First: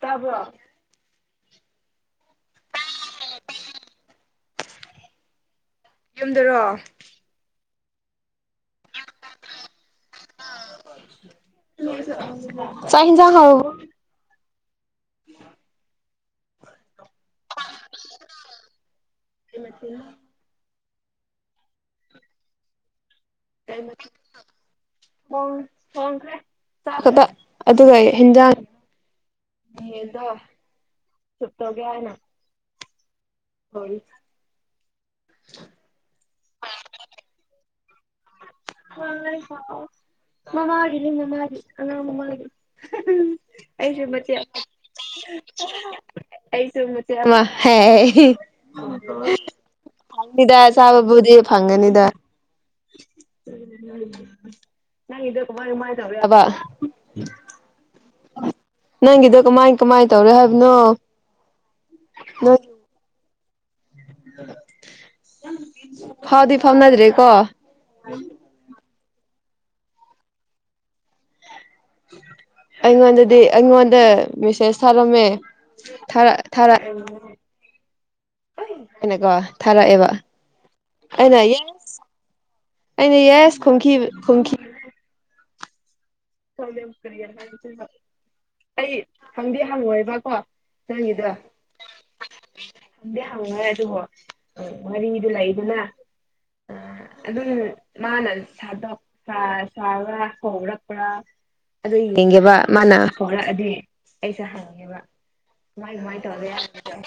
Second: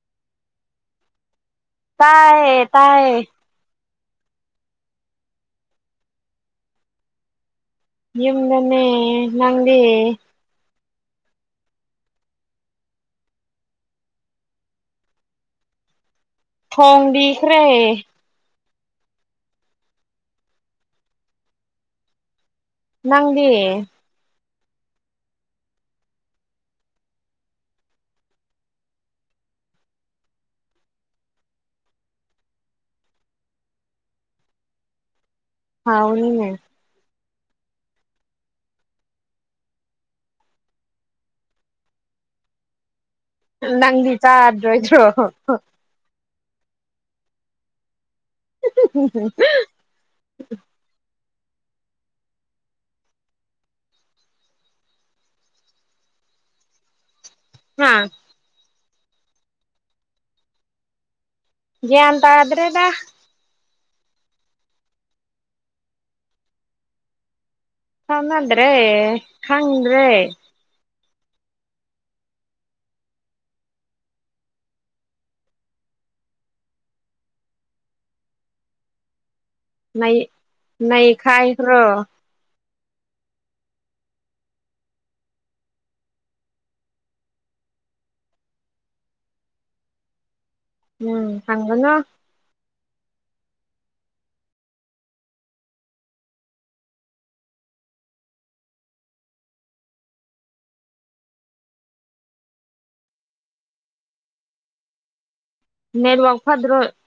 ꯇꯥꯕ꯭ꯔꯣ ꯇꯥꯏꯌꯦ ꯇꯥꯏꯌꯦ꯫ [inaudible] [inaudible] ꯌꯨꯝꯗꯔꯣ꯫ ꯌꯨꯝꯗꯅꯦ ꯅꯪꯗꯤ꯫ ꯆꯥꯛ ꯏꯟꯁꯥꯡ ꯍꯥꯎꯔ꯭ꯕꯣ [inaudible] ꯊꯣꯡꯕꯤꯈ꯭ꯔꯦ ꯀꯩ ꯃꯊꯦꯜꯅꯣ꯫ ꯅꯪꯗꯤ꯫ [inaudible] ꯊꯣꯡ ꯊꯣꯡꯈ꯭ꯔꯦ ꯆꯥꯛꯀꯗ ꯑꯗꯨꯒ ꯍꯦꯟꯖꯥꯡ ꯌꯦꯟꯗꯣ ꯁꯨꯞ ꯇꯧꯒꯦ ꯍꯥꯏꯅ ꯁꯣꯔꯤ [inaudible] ꯍꯥꯎꯅꯤꯅꯦ꯫ ꯃꯃꯥꯒꯤꯅꯦ ꯃꯃꯥꯒꯤ ꯑꯉꯥꯡ ꯃꯃꯥꯒꯤ ꯅꯪꯗꯤ ꯆꯥꯗ꯭ꯔꯣꯏꯗ꯭ꯔꯣ ꯑꯩꯁꯨ ꯍꯥꯎꯅꯤꯗ ꯆꯥꯕꯕꯨꯗꯤ ꯐꯪꯒꯅꯤꯗ꯫ ꯅꯪꯒꯤꯗꯨ ꯀꯃꯥꯢ ꯀꯃꯥꯏ ꯇꯧꯌꯦꯕ꯫ [inaudible] ꯅꯪꯒꯤꯗꯣ ꯀꯃꯥꯏ ꯀꯃꯥꯏ ꯇꯧꯔꯦ ꯍꯥꯏꯕꯅꯣ꯫ ꯒꯤꯌꯥꯟ ꯅꯣꯏ ꯇꯗ꯭ꯔꯦꯗ꯫ ꯐꯥꯎꯗꯤ ꯐꯥꯎꯅꯗ꯭ꯔꯤ ꯀꯣ ꯐꯥꯎꯅꯗ꯭ꯔꯦ ꯈꯪꯗ꯭ꯔꯦ ꯑꯩꯉꯣꯟꯗꯗꯤ ꯑꯩꯉꯣꯟꯗ ꯃꯦꯁꯦꯁ ꯊꯥꯔꯝꯃꯦ ꯊꯥꯔ ꯊꯥꯔ ꯑꯩꯅꯀꯣ꯫ ꯊꯥꯔꯛꯑꯦꯕ ꯅꯩ ꯑꯩꯅ ꯅꯩꯈꯥꯏꯈ꯭ꯔꯣ ꯌꯦꯁ ꯑꯩꯅ ꯌꯦꯁ ꯈꯨꯝꯈꯤꯕ ꯈꯨꯝꯈꯤ [unintelligible] ꯑꯩ ꯍꯪꯗꯤ ꯍꯪꯉꯣꯏꯕꯀꯣ꯫ ꯎꯝ ꯅꯪꯒꯤꯗꯣ ꯍꯪꯒꯅꯨ ꯍꯪꯗꯤ ꯍꯪꯉꯣꯢ ꯑꯗꯨꯕꯨ ꯋꯔꯤꯗꯨ ꯂꯩꯗꯅ ꯑꯗꯨꯝ ꯃꯥꯅ ꯁꯥꯗꯕ ꯁꯥ ꯁꯥꯕ꯭ꯔ ꯍꯧꯕ꯭ꯔꯥ ꯑꯗꯨ ꯌꯦꯡꯒꯦꯕ ꯃꯥꯅ ꯍꯧꯔꯛꯑꯗꯤ ꯑꯩꯁꯨ ꯍꯪꯡꯒꯦꯕ ꯀꯃꯥꯏ ꯀꯃꯥꯏ ꯅꯦꯠꯋꯥꯛ ꯇꯧꯔꯦ ꯐꯗ꯭ꯔꯣ ꯍꯥꯢꯕꯗꯣ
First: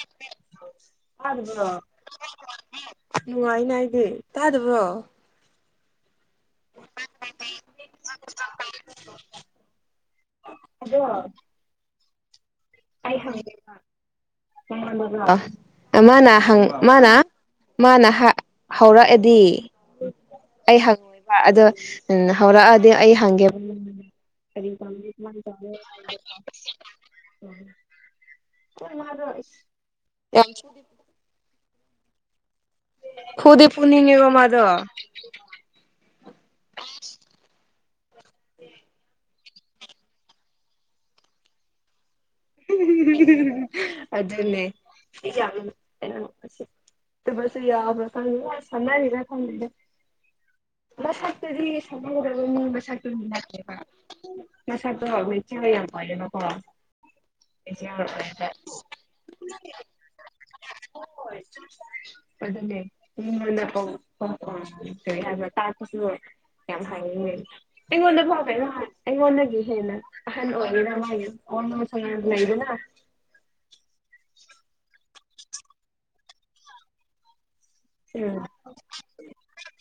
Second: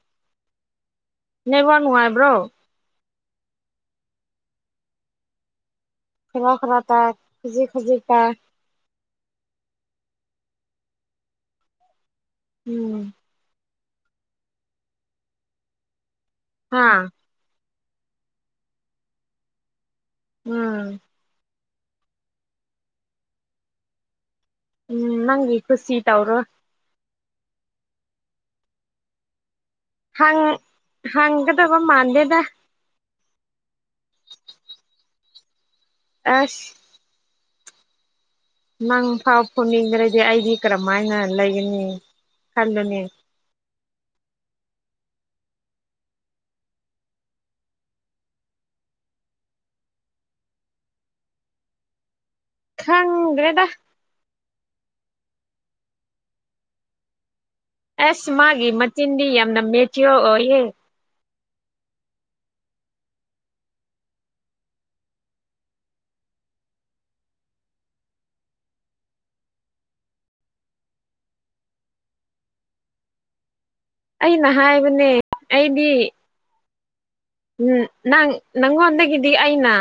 ꯇꯥꯗꯕ꯭ꯔꯣ ꯅꯦꯠꯋꯥꯛ ꯅꯨꯡꯉꯥꯏꯕ꯭ꯔꯣ ꯅꯨꯡꯉꯥꯏꯅ ꯑꯩꯗꯤ ꯇꯥꯗꯕ꯭ꯔꯣ ꯈꯔ ꯈꯔ ꯇꯥꯢ ꯈꯖꯤꯛ ꯈꯖꯤꯛ ꯇꯥꯢ [unintelligible] ꯑꯗꯣ ꯎꯝ ꯑꯥ ꯑꯃꯅꯥ ꯍꯪ ꯍꯥ ꯃꯥꯅꯥ ꯃꯥꯅ ꯍ ꯍꯧꯔꯛꯑꯗꯤ ꯑꯩ ꯎꯝ ꯍꯪꯉꯣꯏꯕ ꯑꯗꯣ ꯎꯝ ꯍꯧꯔꯛꯑꯗꯤ ꯑꯩ ꯍꯪꯒꯦꯕ ꯀꯔꯤ ꯄꯝꯒꯦ ꯎꯝ ꯀꯥꯃꯥꯏ ꯅꯪꯒꯤ ꯇꯧꯒꯦ ꯀꯨꯁꯤ ꯇꯧꯔꯣ ꯍꯥꯏꯕꯗꯣ ꯎꯝ ꯈꯣꯏ ꯃꯥꯗꯣ ꯑꯁ꯭ ꯍꯪ ꯍꯪꯒꯗꯕ ꯃꯥꯟꯗꯦꯗ ꯐꯨꯗꯤ ꯐꯨꯅꯤꯡꯉꯦꯕ ꯃꯥꯗꯣ ꯑꯁ ꯅꯪ ꯐꯥꯎ ꯐꯨꯝꯅꯤꯡꯔꯗꯤ ꯑꯩꯗꯤ ꯀꯔꯝꯃꯥꯏꯅ ꯂꯩꯒꯅꯤ ꯈꯜꯂꯨꯅꯦ [unintelligible] ꯑꯗꯨꯅꯦ [unintelligible] ꯑꯗꯨꯕꯁꯨ ꯌꯥꯕꯔꯥ ꯈꯪ ꯁꯥꯟꯅꯔꯤꯔ ꯈꯪꯗꯦ ꯃꯁꯛꯇꯨꯗꯤ ꯁꯥꯟꯅꯒꯗꯕ ꯃꯤꯃꯁꯛ ꯈꯪꯗ꯭ꯔꯦꯗ [unintelligible] ꯉꯁꯥꯢꯀꯣ ꯋꯦꯇꯤꯡꯒ ꯌꯥꯝ ꯑꯣꯢꯌꯦꯕꯀꯣ ꯑꯁ ꯃꯥꯒꯤ ꯃꯆꯤꯟꯗꯤ ꯌꯥꯝꯅ ꯃꯦꯆꯤꯌꯣꯔ ꯑꯣꯏꯌꯦ ꯍꯣꯏ ꯑꯗꯨꯅꯦ ꯃꯤꯉꯣꯟꯗ ꯀꯧ ꯀꯧꯔꯁꯨ ꯀꯔꯤ ꯍꯥꯢꯕ ꯇꯥꯛꯄꯁꯨ ꯌꯥꯝ ꯍꯩꯌꯦ ꯑꯩꯉꯣꯟꯗꯕꯨ [unintelligible] ꯑꯩꯉꯣꯟꯗꯒꯤ ꯍꯦꯟꯅ ꯑꯍꯟ ꯑꯣꯏꯔꯦꯗ ꯃꯥꯒꯤ ꯅꯣꯔꯃꯦꯜ ꯑ ꯂꯩꯩꯗꯅ ꯑꯩꯅ ꯍꯥꯏꯕꯅꯦ ꯑꯩꯗꯤ ꯎꯝ ꯅꯪ ꯅꯪꯉꯣꯟꯗꯒꯗꯤ ꯑꯩꯅ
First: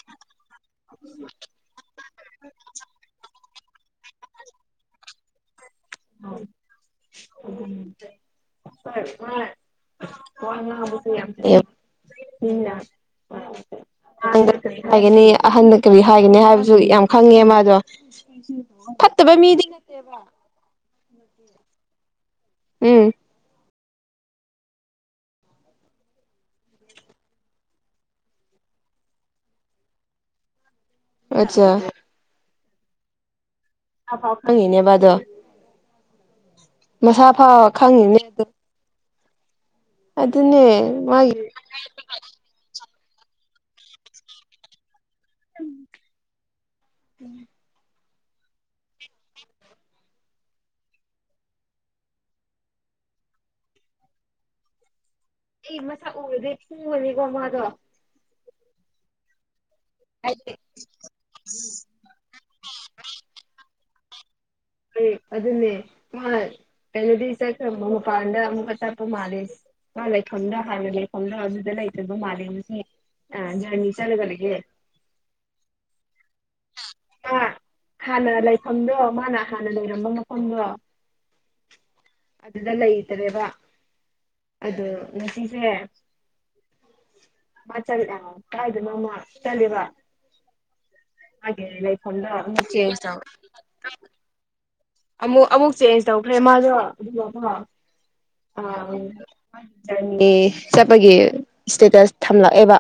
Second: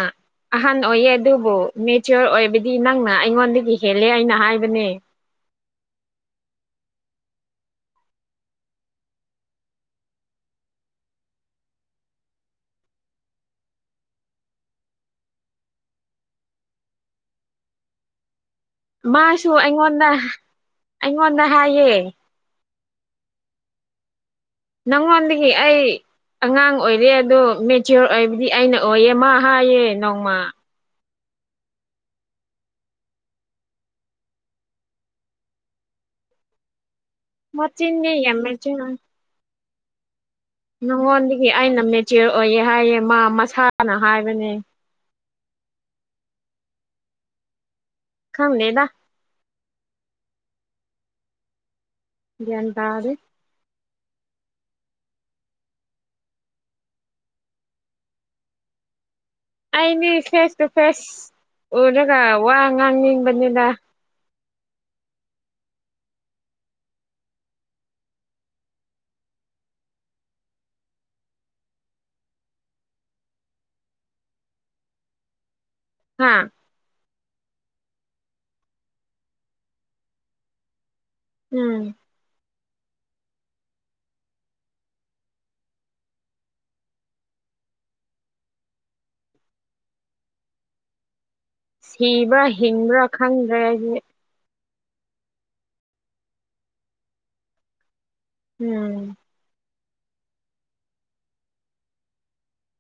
ꯑꯍꯟ ꯑꯣꯏꯌꯦ ꯑꯗꯨꯕꯨ ꯃꯦꯆꯤꯌꯣꯔ ꯑꯣꯏꯕꯗꯤ ꯅꯪꯅ ꯑꯩꯉꯣꯟꯗꯒꯤ ꯍꯦꯜꯂꯦ ꯍꯩꯅ ꯍꯥꯏꯕꯅꯦ [unintelligible] ꯋꯥ ꯉꯥꯡꯕꯁꯨ ꯌꯥꯝ ꯍꯩ ꯃꯤꯅ ꯍꯥꯢ ꯑꯉꯥꯡꯗ ꯀꯔꯤ ꯍꯥꯏꯒꯅꯤ ꯑꯍꯟꯗ ꯀꯔꯤ ꯍꯥꯏꯒꯅꯤ ꯍꯥꯏꯕꯁꯨ ꯌꯥꯝ ꯈꯪꯉꯦ ꯃꯥꯗꯣ ꯐꯠꯇꯕ ꯃꯥꯁꯨ ꯃꯤꯗꯤ ꯑꯩꯉꯣꯟꯗ ꯑꯩꯉꯣꯟꯗ ꯍꯥꯏꯌꯦ ꯎꯝ ꯅꯪꯉꯣꯟꯗꯒꯤ ꯑꯩ ꯑꯉꯥꯡ ꯑꯣꯏꯔꯦ ꯑꯗꯣ ꯃꯦꯆꯤꯌꯣꯔ ꯑꯣꯏꯕꯗꯤ ꯑꯩꯅ ꯑꯣꯏꯌꯦ ꯃꯥ ꯍꯥꯏꯌꯦ ꯅꯣꯡꯃ ꯑꯆꯥ ꯃꯥ ꯐꯥꯎ ꯈꯪꯉꯤꯅꯦꯕ ꯑꯗꯣ ꯃꯁꯥ ꯐꯥꯎ ꯃꯆꯤꯟꯗꯤ ꯈꯪꯉꯤꯅꯦ ꯌꯥꯝ ꯑꯗꯨ ꯃꯦꯆꯤꯌꯣꯔ ꯅꯉꯣꯟꯗꯒꯤ ꯃꯥꯒꯤ ꯑꯩꯅ ꯃꯦꯆꯤꯌꯣꯔ ꯑꯣꯏꯌꯦ ꯍꯥꯏꯌꯦ ꯃꯥ ꯃꯁꯥꯅ ꯍꯥꯏꯕꯅꯦ ꯎꯝ ꯎꯝ [unintelligible] ꯈꯪꯗꯦꯗ ꯒꯌꯥꯟ ꯇꯥꯗꯦ ꯑꯩ ꯃꯁꯛ ꯎꯔꯗꯤ ꯐꯨꯒꯅꯤꯀꯣ ꯃꯥꯗꯣ ꯑꯩꯅꯤ ꯐꯦꯁ ꯇꯨ ꯐꯦꯁ ꯎꯔꯒ ꯋꯥ ꯉꯥꯡꯅꯤꯡꯕꯅꯤꯗ ꯍꯣꯢ ꯑꯗꯨꯅꯦ ꯃꯥ ꯀꯩꯅꯣꯗꯤ ꯆꯠꯈꯔꯕꯣ ꯃꯄꯥꯟꯗ ꯑꯃꯨꯛꯀ ꯆꯠꯄ ꯃꯥꯜꯂꯦ ꯃꯥ ꯂꯩꯐꯝꯗ ꯍꯥꯟꯅ ꯂꯩꯐꯝꯗ ꯑꯗꯨꯗ ꯂꯩꯇꯕ ꯃꯥꯜꯂꯦ ꯍꯧꯖꯤꯛ ꯑ ꯖꯔꯅꯤ ꯆꯠꯂꯒ ꯂꯩꯒꯦ ꯍꯥꯥ ꯑꯥ- ꯍꯥꯟꯅ ꯂꯩꯐꯝꯗꯣ ꯃꯥꯅ ꯍꯥꯟꯅ ꯂꯩꯔꯝꯕ ꯃꯐꯝꯗꯣ [unintelligible] ꯑꯗꯨꯗ ꯂꯩꯇꯔꯦꯕꯥ ꯑꯗꯣ ꯉꯁꯤꯁꯦ ꯃꯥ ꯆꯠꯂꯦꯕ ꯀꯥꯏꯗꯅꯣꯃꯥ ꯆꯠꯂꯦꯕ ꯃꯥꯒꯤ ꯂꯩꯐꯝꯗꯣ ꯁꯤꯕ꯭ꯔꯥ ꯑꯃꯨꯛ ꯍꯤꯡꯕ꯭ꯔꯥ ꯆꯦꯟꯁ ꯇꯧꯋꯦ ꯈꯪꯗ꯭ꯔꯦ ꯑꯩꯗꯤ [unintelligible] ꯑꯃꯨꯛ ꯑꯃꯨꯛ ꯆꯦꯟꯁ ꯇꯧꯈ꯭ꯔꯦ ꯃꯥꯗꯣ ꯑꯗꯨꯒ ꯀꯣ ꯑꯥ ꯎꯝ ꯁꯟꯗꯦ ꯆꯠꯄꯒꯤ ꯏꯁꯇꯦꯇꯁ ꯊꯝꯂꯛꯑꯦꯕ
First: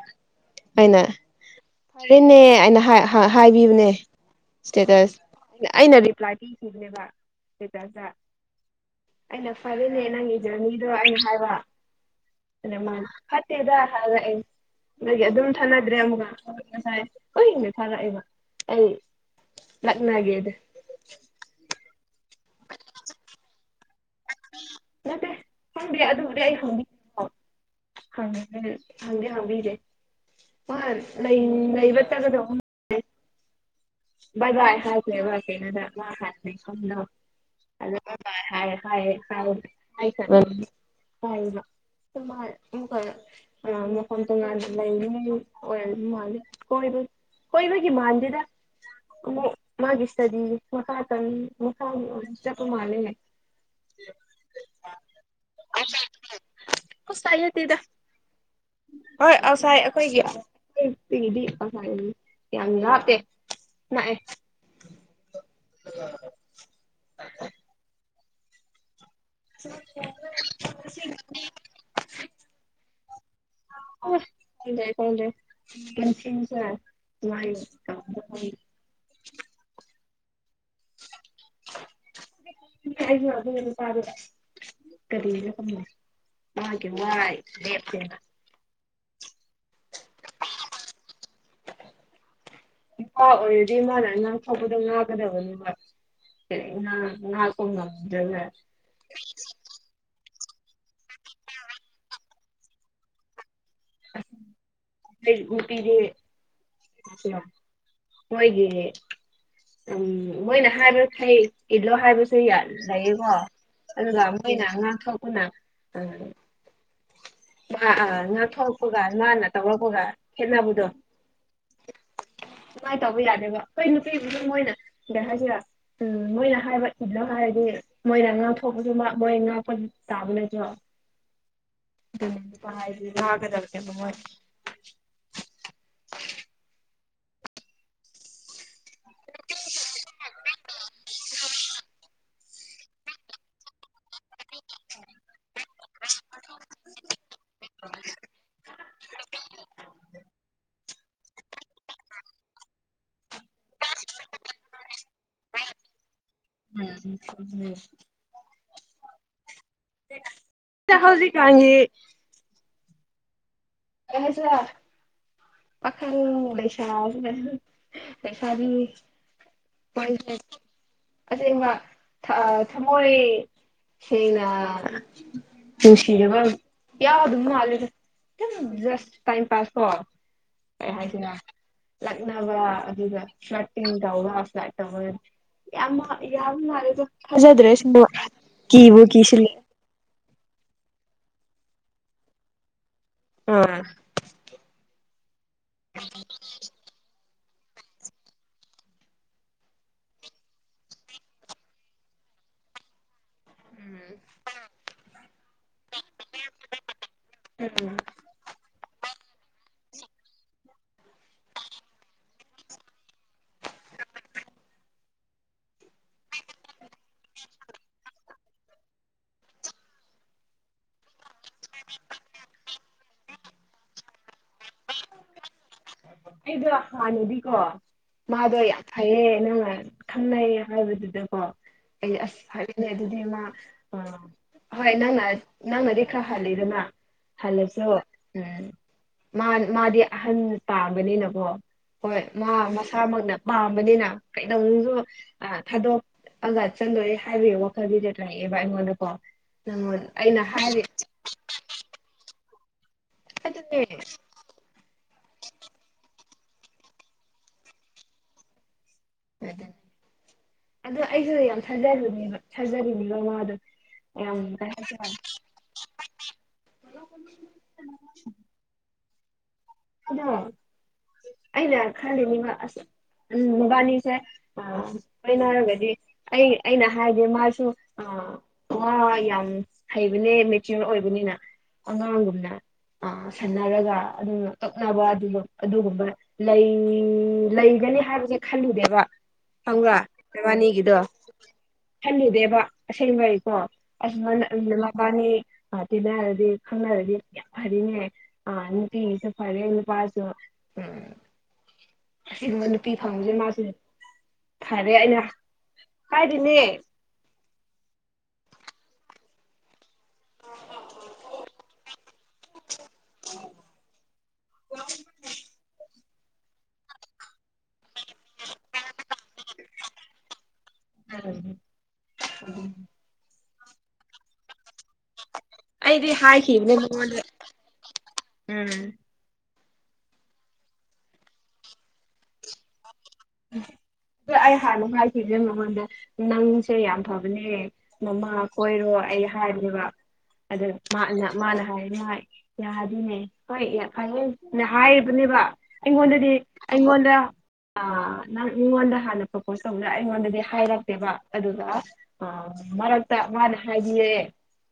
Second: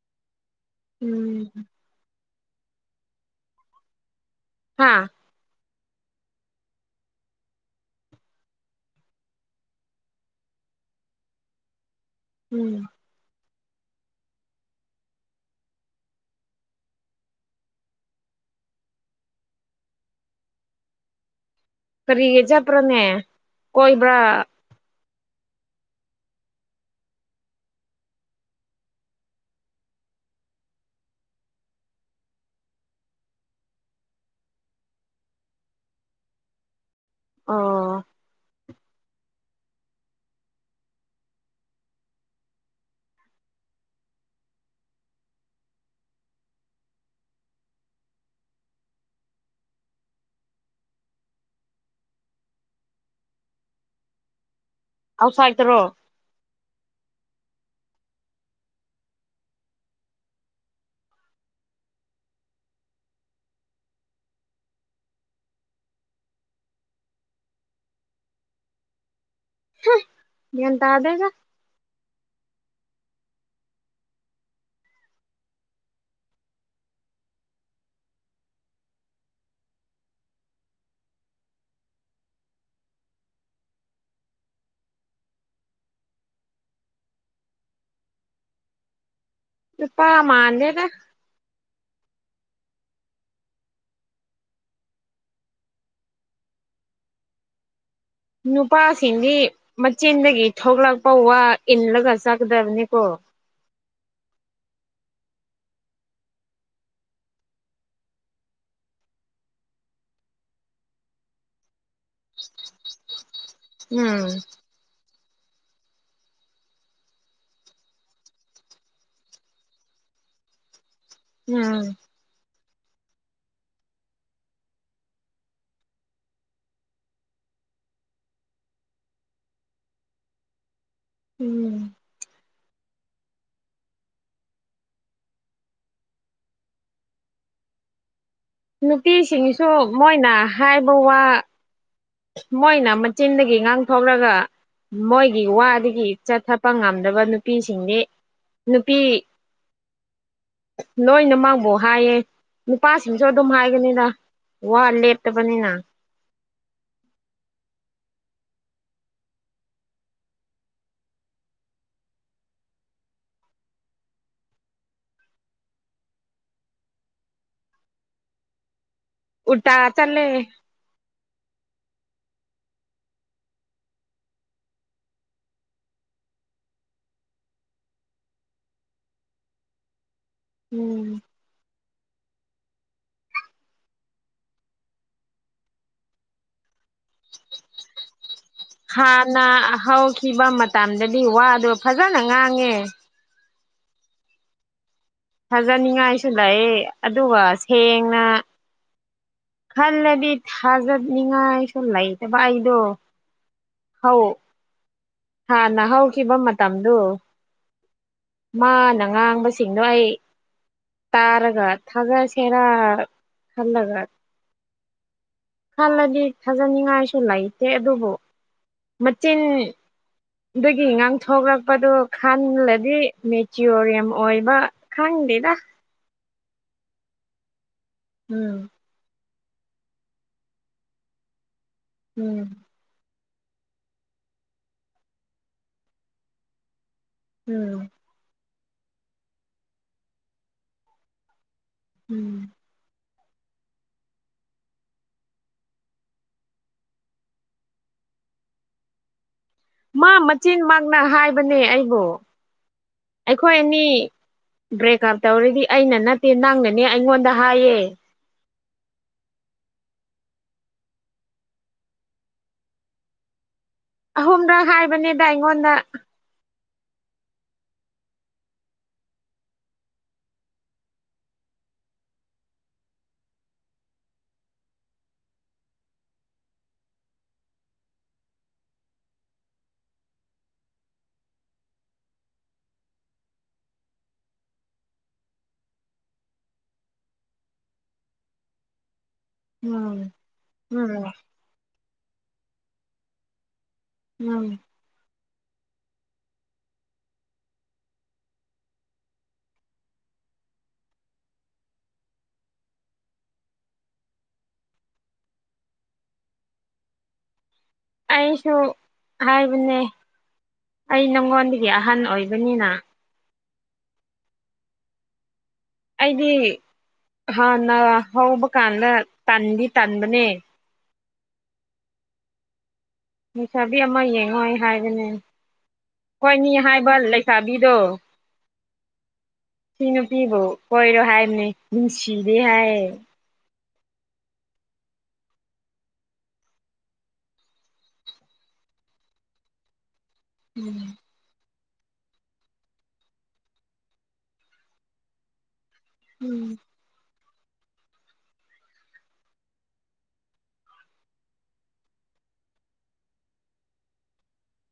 ꯑꯩꯅ ꯎꯝ ꯐꯔꯦꯅꯦ ꯑꯩꯅ ꯍꯥꯏ-ꯍꯥ-ꯍꯥꯏꯕꯤꯕꯅꯦ ꯍꯥ ꯏꯁꯇꯦꯇꯁ ꯑꯩꯅ ꯔꯤꯄ꯭ꯂꯥꯏ ꯄꯤꯈꯤꯕꯅꯦꯕꯥ ꯏꯁꯇꯦꯇꯁꯇꯥ ꯑꯩꯅ ꯐꯔꯦꯅꯦ ꯅꯪꯒꯤ ꯖꯔꯅꯤꯗꯣ ꯑꯩꯅ ꯍꯥꯏꯕ ꯑꯗꯥ ꯎꯝ ꯃꯥꯟꯅ ꯐꯠꯇꯦꯗꯥ ꯍꯥꯔꯛꯑꯦ ꯑꯗꯨꯒꯤ ꯑꯗꯨꯝ ꯊꯥꯅꯗ꯭ꯔꯦ ꯑꯃꯨꯛꯀ ꯉꯁꯥꯏ ꯑꯨꯏꯅ ꯊꯥꯔꯛꯑꯦꯕ ꯑꯩ ꯂꯛꯅꯒꯦꯗ ꯀꯔꯤꯒꯤ ꯆꯠꯄ꯭ꯔꯅꯦ ꯀꯣꯏꯕ꯭ꯔꯥ? ꯅꯠꯇꯦ ꯈꯪꯗꯦ ꯑꯗꯨꯕꯨꯗꯤ ꯑꯩ ꯍꯪꯕꯤ- ꯍꯪꯉꯒ ꯍꯪꯗꯤ ꯍꯪꯕꯤꯗꯦ ꯃꯥ ꯂꯩ--ꯂꯩꯕ ꯆꯠꯒꯗꯧꯒꯨꯝ ꯕꯥꯏ-ꯕꯥꯏ ꯍꯥꯏꯈ꯭ꯔꯦꯕ ꯀꯩꯅꯣꯗ ꯃꯥ ꯍꯥꯟꯅ ꯂꯩꯐꯝꯗꯣ ꯑꯣ [unintelligible] [unintelligible] ꯑ ꯃꯐꯝ ꯇꯣꯉꯥꯟꯅ ꯂꯩꯕꯒꯤ ꯑꯣꯏꯕ ꯃꯥꯜꯂꯦ ꯀꯣꯏꯕꯒꯤ ꯀꯣꯏꯕꯒꯤ ꯃꯥꯟꯗꯦꯗꯥ ꯑꯃꯨꯛ ꯃꯥꯒꯤ ꯏꯁꯇꯗꯤ ꯃꯈꯥꯇꯝ ꯃꯈꯥꯒꯤ ꯑꯣꯏꯅ ꯆꯠꯄ ꯃꯥꯥꯜꯂꯦ [inaudible] ꯑꯥꯎꯠꯁꯥꯏꯠꯇ꯭ꯔꯣ ꯑꯥꯎꯠꯁꯥꯏꯠ ꯅꯠꯇꯦꯗ ꯍꯣꯏ ꯑꯧꯁꯥꯏꯠ ꯑꯈꯣꯏꯒꯤ [unintelligible] ꯌꯥꯝ ꯂꯥꯞꯇꯦ ꯅꯛꯑꯦ [inaudible] ꯒ꯭ꯌꯥꯟ ꯇꯥꯗꯦꯗ [unintelligible] ꯏꯁ ꯈꯪꯗꯦ ꯈꯪꯗꯦ [unintelligible] [unintelligible] ꯑꯗꯨꯒꯤ ꯅꯨꯄꯥꯗꯣ ꯀꯔꯤꯔ ꯈꯪꯗꯦ ꯋꯥꯒꯤ ꯋꯥꯏ ꯂꯦꯞꯇꯦꯕ ꯅꯨꯄꯥ ꯃꯥꯟꯗꯦꯗ ꯅꯨꯄꯥ ꯑꯣꯏꯔꯗꯤ ꯃꯥꯅ ꯉꯥꯡꯊꯣꯛꯄꯗꯣ ꯉꯥꯛꯀꯗꯕꯅꯦꯕꯥ [unintelligible] ꯄ ꯉꯝꯗ꯭ꯔꯦꯅꯦ ꯅꯨꯄꯥꯁꯤꯡꯗꯤ ꯃꯆꯤꯟꯗꯒꯤ ꯊꯣꯛꯂꯛꯄ ꯋꯥ ꯏꯜꯂꯒ ꯆꯥꯀꯗꯕꯅꯦꯀꯣ ꯑꯩ ꯅꯨꯄꯤꯗꯤ ꯀꯅꯣ ꯃꯣꯏꯒꯤ ꯎꯝ ꯃꯣꯏꯅ ꯍꯥꯏꯕ ꯈꯩ ꯏꯜꯂꯣ ꯍꯥꯏꯕꯁꯨ ꯌꯥ ꯂꯩꯌꯦꯀꯣ ꯑꯗꯨꯒ ꯎꯝ ꯃꯣꯏꯅ ꯉꯥꯡꯊꯣꯛꯄꯅ ꯑꯥ ꯑꯥ ꯑꯥ ꯉꯥꯊꯣꯔꯛꯄꯒ ꯃꯥꯅ ꯇꯧꯔꯛꯄꯒ ꯈꯦꯠꯅꯕꯗꯣ [unintelligible] ꯗꯨꯃꯥꯏ ꯇꯧꯕ ꯌꯥꯗꯦꯕ ꯍꯣꯏ ꯅꯨꯄꯤꯕꯨꯗꯤ ꯃꯣꯏꯅ ꯒꯩ ꯍꯥꯏꯁꯤꯔꯥ ꯎꯝ ꯃꯣꯏꯅ ꯍꯥꯏꯕ ꯏꯜꯂꯣ ꯍꯥꯏꯔꯗꯤ ꯃꯣꯏꯅ ꯉꯥꯛꯊꯣꯛꯄꯗꯨꯃꯛ ꯃꯣꯏ ꯉꯥꯛꯄ ꯇꯥꯕ ꯅꯠꯇ꯭ꯔꯣ ꯎꯝ [unintelligible] ꯅꯨꯄꯤꯁꯤꯡꯁꯨ ꯃꯣꯏꯅ ꯍꯥꯏꯕ ꯋꯥ ꯃꯣꯏꯅ ꯃꯆꯤꯟꯗꯒꯤ ꯉꯥꯡꯊꯣꯛꯔꯒ ꯃꯣꯏꯒꯤ ꯋꯥꯗꯒꯤ ꯆꯠꯊꯄ ꯉꯝꯗꯕ ꯅꯨꯄꯤꯁꯤꯡꯗꯤ ꯅꯨꯄꯤ- [inaudible] ꯂꯣꯏꯅ ꯃꯥꯡꯕꯣ ꯍꯥꯏꯌꯦ ꯅꯨꯄꯥꯁꯤꯡꯁꯨ ꯑꯗꯨꯝ ꯍꯥꯏꯕꯅꯤꯗ ꯋꯥ ꯂꯦꯞꯇꯕꯅꯤꯅ ꯎꯝ [unintelligible] ꯇꯥ ꯍꯧꯖꯤꯛꯀꯥꯟꯒꯤ ꯀꯩ ꯍꯥꯢꯁꯤꯔ ꯄꯥꯈꯪ ꯂꯩꯁꯥꯕꯤꯅ ꯂꯩꯁꯥꯕꯤ ꯎꯜꯇꯥ ꯆꯠꯂꯦ ꯃꯣꯏꯒꯤ ꯑꯁꯦꯡꯕ ꯊꯥ ꯊꯃꯣꯏ ꯁꯦꯡꯅ ꯅꯨꯡꯁꯤꯖꯕ ꯌꯥꯎꯗꯕ ꯃꯥꯜꯂꯤꯗ ꯎꯝ ꯖꯁ ꯇꯥꯏꯝ ꯄꯥꯁ ꯀꯣ ꯀꯩ ꯎꯝ ꯍꯥꯏꯁꯤꯔ ꯂꯛꯅꯕ ꯑꯗꯨꯒ ꯐ꯭ꯂꯔꯇꯤꯡ ꯇꯧꯔ ꯐ꯭ꯂꯔꯠ ꯇꯧꯔ ꯌꯥꯝꯃ ꯌꯥꯕ ꯃꯥꯜꯂꯦꯗ ꯊꯥꯖꯗ꯭ꯔꯦ ꯑꯁꯦꯡꯕ ꯍꯥꯟꯅ ꯍꯧꯈꯤꯕ ꯃꯇꯝꯗꯗꯤ ꯋꯥꯗꯣ ꯐꯖꯅ ꯉꯥꯡꯉꯦ ꯎꯝ ꯊꯥꯖꯅꯤꯡꯉꯥꯏꯁꯨ ꯂꯩ ꯑꯗꯨꯒ ꯁꯦꯡꯅ ꯈꯜꯂꯗꯤ ꯊꯥꯖꯠꯅꯤꯡꯉꯥꯏꯁꯨ ꯂꯩꯇꯕ ꯑꯩꯗꯣ ꯍꯧ ꯍꯥꯟꯅ ꯍꯧꯈꯤꯕ ꯃꯇꯝꯗꯨ ꯃꯥꯅ ꯉꯥꯡꯕꯁꯤꯡꯗꯣ ꯑꯩ ꯇꯥꯔꯒ ꯊꯥꯒꯁꯦꯔꯥ ꯈꯜꯂꯒ ꯈꯜꯂꯗꯤ ꯊꯥꯖꯅꯤꯡꯉꯥꯏꯁꯨ ꯂꯩꯇꯦ ꯑꯗꯨꯕꯨ ꯃꯆꯤꯟ ꯗꯨꯒꯤ ꯉꯥꯡꯊꯣꯛꯂꯛꯄꯗꯨ ꯈꯟꯂꯗꯤ ꯃꯦꯆ꯭ꯌꯣꯔ ꯌꯝ ꯑꯣꯏꯕ ꯈꯪꯗꯦꯗ ꯑꯩꯗꯣ ꯍꯥꯟꯅꯗꯤꯀꯣ ꯃꯥꯗꯣ ꯎꯝ ꯌꯥꯝ ꯐꯩꯌꯦ ꯅꯪꯅ ꯈꯪꯅꯩꯌꯦ ꯍꯥꯏꯕꯗꯨꯗꯀꯣ ꯑꯩ ꯑꯁ ꯎꯝ ꯍꯥꯏ ꯑꯗꯨꯗꯤ ꯃꯥ ꯑꯥ ꯍꯣꯏ ꯅꯪꯅ ꯅꯪꯅꯗꯤ ꯈꯔ ꯍꯜꯂꯤꯗꯅ ꯍꯜꯂꯁꯨ ꯎꯝ ꯎꯝ ꯃꯥ ꯃꯥꯗꯤ ꯑꯍꯟ ꯄꯥꯝꯕꯅꯤꯅꯀꯣ ꯍꯣꯏ ꯎꯝ ꯃꯥ ꯃꯁꯥꯃꯛꯅ ꯄꯥꯝꯕꯅꯤꯅ ꯀꯩꯗꯧꯅꯨꯡꯁꯨ ꯑꯥ ꯊꯥꯗꯣꯛ ꯑꯒ ꯆꯪꯗꯣꯏꯔꯦ ꯍꯥꯏꯕꯒꯤ ꯋꯥꯈꯜꯗꯤꯗꯤ ꯂꯩꯌꯦꯕ ꯑꯩꯉꯣꯟꯗ ꯀꯣ ꯃꯥ ꯃꯆꯤꯟ ꯃꯛꯅ ꯍꯥꯏꯕꯅꯦ ꯑꯩꯕꯨ ꯑꯩꯈꯣꯏ ꯑꯅꯤ ꯕ꯭ꯔꯦꯛ ꯑꯞ ꯇꯧꯔꯗꯤ ꯑꯩꯅ ꯅꯠꯇꯦ ꯅꯪꯅꯅꯦ ꯑꯩꯉꯣꯟꯗ ꯍꯥꯏꯌꯦ ꯑꯗꯨ ꯑꯩꯁꯨ ꯌꯥꯝ ꯊꯥꯖꯔꯤꯅꯦꯕ ꯊꯥꯖꯔꯤꯅꯦꯕ ꯃꯥꯗꯣ ꯑꯍꯨꯝꯗ ꯍꯥꯏꯕꯅꯦꯗ ꯑꯩꯉꯣꯟꯗ [inaudible] ꯑꯗꯣ ꯑꯩꯅ ꯈꯜꯂꯤꯅꯦꯕ ꯑꯁ ꯎꯝ ꯃꯕꯥꯟꯅꯤꯁꯦ ꯑ ꯑꯩꯅ ꯍꯥꯏꯔꯒꯗꯤ ꯑꯩ ꯑꯩꯅ ꯍꯥꯏꯔꯗꯤ ꯃꯥꯁꯨ ꯑ ꯋꯥ‌ ꯋꯥ‌ ꯌꯥꯝ ꯍꯩꯕꯅꯦ ꯃꯦꯆ꯭ꯌꯣꯔ ꯑꯣꯏꯕꯅꯤꯅ ꯑꯉꯥꯡꯒꯨꯝꯅ ꯑ ꯁꯥꯟꯅꯔꯒ ꯑꯗꯨꯒ ꯇꯛꯅꯕ ꯑꯗꯨꯒ ꯑꯗꯨꯒꯨꯝꯕ ꯂꯩ ꯂꯩꯒꯅꯤ ꯍꯥꯏꯕꯁꯦ ꯈꯜꯂꯨꯗꯦꯕ ꯈꯪꯕ꯭ꯔꯥ ꯎꯝ ꯅꯕꯥꯅꯤꯒꯤꯗꯣ ꯎꯝ ꯈꯜꯂꯨꯗꯦꯕ ꯑꯁꯦꯡꯕꯩꯀꯣ ꯑꯁ ꯃꯥꯅ ꯎꯝ ꯑꯞ ꯅꯕꯥꯅꯤ ꯃꯥꯔꯇꯤꯟꯅ ꯍꯥꯏꯔꯗꯤ ꯈꯪꯅꯔꯗꯤ ꯌꯥꯝ ꯐꯔꯤꯅꯦ ꯑ ꯅꯨꯡꯇꯤꯒꯤ ꯆꯠ ꯐꯔꯦ ꯅꯨꯄꯥꯁꯨ ꯎꯝ ꯑꯁꯤꯒꯨꯝꯕ ꯅꯨꯄꯤ ꯐꯪꯕꯁꯦ ꯃꯥꯁꯨ ꯐꯔꯦ ꯑꯩꯅ ꯍꯥꯏꯔꯤꯅꯦ ꯑꯩꯁꯨ ꯍꯥꯏꯕꯅꯦ ꯑꯩ ꯅꯪꯉꯣꯟꯗꯒꯤ ꯑꯍꯟ ꯑꯣꯏꯕꯅꯤꯅ ꯑꯣ [unintelligible] ꯑꯩꯗꯤ ꯍꯥꯟꯅ ꯍꯧꯕ ꯀꯥꯟꯗ ꯇꯟꯗꯤ ꯇꯟꯕꯅꯦ ꯎꯝ ꯂꯩꯁꯥꯕꯤ ꯑꯃ ꯌꯦꯡꯉꯣꯏ ꯍꯥꯏꯕꯅꯦ ꯈ‌ꯣꯏꯅꯤ ꯍꯥꯏꯕ ꯂꯩꯁꯥꯕꯤꯗꯣ ꯁꯤ ꯅꯨꯄꯤꯕꯨ ꯀꯣꯏꯔꯣꯏ ꯍꯥꯏꯕꯅꯤ ꯅꯨꯡꯁꯤꯔꯦ ꯍꯥꯏꯌꯦ ꯑ ꯑꯩ ꯍꯥꯟꯅ ꯍꯥꯏꯈꯤꯒꯦ ꯃꯉꯣꯟꯗ ꯅꯪꯁꯦ ꯌꯥꯝ ꯐꯕꯅꯦ ꯃꯃꯥ ꯀꯣꯏꯔꯣ ꯑꯩ ꯍꯥꯏꯕꯅꯦꯕ ꯑꯗꯨꯒ ꯎꯝ ꯃꯥꯅ ꯃꯥꯅ ꯍꯥꯏꯅꯤꯡꯉꯥꯏ ꯌꯥꯗꯤꯅꯦ ꯍꯣꯏ ꯐꯩꯌ‌ꯦꯅ ꯍꯥꯏꯕꯅꯦꯕ ꯑꯩꯉꯣꯟꯗꯗꯤ ꯎꯝ ꯑꯩꯉꯣꯟꯗ ꯑ ꯅꯪ ꯃꯤꯉꯣꯟꯗ ꯍꯥꯟꯅ ꯄ꯭ꯔꯄꯣꯁ ꯇꯧꯕꯗꯨꯗ ꯑꯩꯉꯣꯟꯗꯗꯤ ꯍꯥꯏꯔꯛꯇꯦꯕ ꯑꯗꯨꯒ ꯑ ꯃꯔꯛꯇ ꯃꯥꯅ ꯍꯥꯏꯕꯤꯌꯦ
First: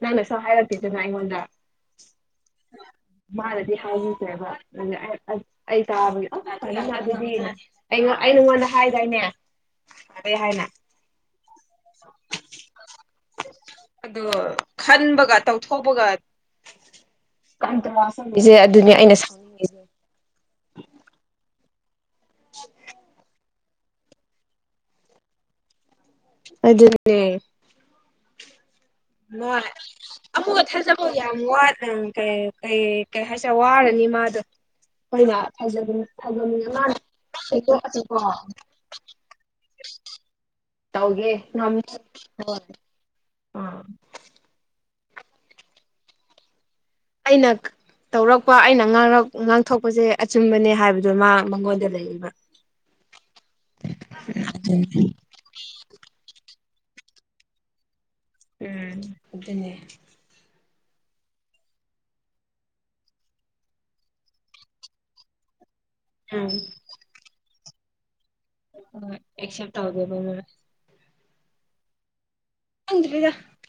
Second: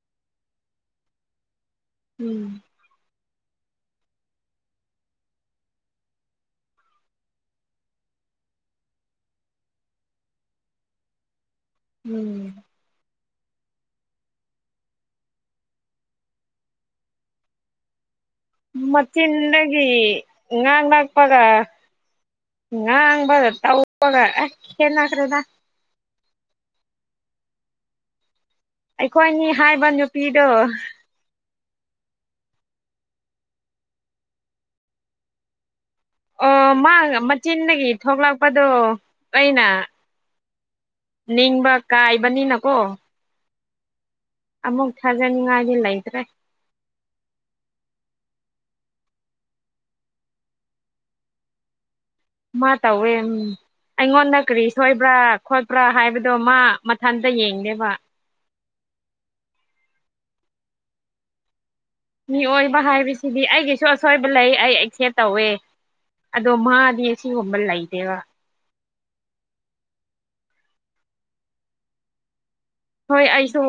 ꯅꯪꯅꯁꯨ ꯍꯥꯏꯔꯛꯇꯦꯗꯅ ꯑꯩꯉꯣꯟꯗ ꯎꯝ ꯃꯥꯅꯗꯤ ꯍꯥꯏꯕꯤꯈ꯭ꯔꯦꯕ ꯑꯗꯨꯒꯤ ꯑꯩ ꯑꯩ ꯑꯩ ꯇꯥꯕꯒꯤ ꯑ ꯐꯔꯦꯅ ꯑꯗꯨꯗꯤꯅ ꯑꯩꯉꯣꯟ ꯑꯩ ꯅꯉꯣꯟꯗ ꯍꯥꯏꯗꯥꯏꯅꯦ ꯐꯔ‌ꯦ ꯍꯥꯏꯅ ꯎꯝ ꯑꯗꯨ ꯈꯟꯕꯒ ꯇꯧꯊꯣꯛꯄꯒ ꯀꯟꯇ꯭ꯔꯥꯁ ꯆꯠꯂ‌ꯦ ꯏꯖꯤꯌ‌ꯦ ꯑꯗꯨꯅ‌ꯦ ꯑꯩꯅ ꯁꯥꯎ ꯏꯟꯗꯒꯤ ꯉꯥꯡꯂꯛꯄꯒ ꯉꯥꯡꯕꯒ ꯇꯧ ꯄꯒ ꯑꯦ ꯈꯦꯠꯅꯈ꯭ꯔꯦꯗ ꯑꯗꯨꯅꯦ ꯑꯩꯈꯣꯏꯅꯤ ꯅ‌ꯣꯏ ꯍꯥꯏꯕ ꯅꯨꯄꯤꯗꯣ ꯑꯃꯨꯛꯀ ꯊꯥꯖ ꯑꯣ ꯌꯥꯝ ꯋꯥꯠ ꯑ‌ ꯀꯩ ꯀꯩ ꯀꯩ ꯍꯥꯏꯁꯤꯔ ꯋꯥꯔꯅꯤ ꯃꯥꯗꯣ ꯈꯣꯏꯅ ꯊꯥꯖꯒꯅꯤ ꯑꯣ ꯃꯥꯒ ꯃꯆꯤꯟꯗꯒꯤ ꯊꯣꯛꯂꯛꯄꯗꯣ ꯑꯩꯅ ꯅꯤꯡꯕ ꯀꯥꯏꯕꯅꯤꯅꯀꯣ ꯑꯥ ꯑꯃꯨꯛ ꯊꯥꯖꯅꯤꯡꯉꯥꯏꯗꯤ ꯂꯩꯇ꯭ꯔꯦ ꯑꯩꯅ ꯇꯧꯔꯛꯄ ꯑꯩꯅ ꯉꯥꯡꯔꯛ ꯉꯥꯡꯊꯣꯛꯄꯖ‌ꯦ ꯑꯆꯨꯝꯕꯅꯦ ꯍꯥꯏꯕꯗꯣ ꯃꯥ ꯃꯉꯣꯟꯗ ꯂꯩꯔꯤꯕ ꯃꯥ ꯇꯧꯋꯦ ꯎꯝ ꯑꯩꯉꯣꯟꯗ ꯀꯔꯤ ꯁꯣꯏꯕ꯭ꯔꯥ ꯈꯣꯠꯄ꯭ꯔꯥ ꯍꯥꯏꯕꯗꯣ ꯃꯥ ꯃꯊꯟꯇ ꯌꯦꯡꯗꯦꯕ ꯎꯝ ꯑꯗꯨꯅꯦ ꯃꯤꯑꯣꯏꯕ ꯍꯥꯏꯕꯁꯤꯗꯤ ꯑꯩꯒꯤꯁꯨ ꯑꯁꯣꯏꯕ ꯂꯩ ꯑꯩ ꯑꯩꯁꯦꯞ ꯇꯧꯋꯦ ꯑꯗꯣ ꯃꯥꯗꯤ ꯁꯤꯒꯨꯝꯕ ꯂꯩꯇꯦꯕ ꯍꯣꯏ ꯑꯦꯛꯁꯦꯞ ꯇꯧꯗꯦꯕ ꯃꯣꯏ ꯍꯣꯏ ꯈꯪꯗ꯭ꯔꯤꯗ ꯑꯩꯁꯨ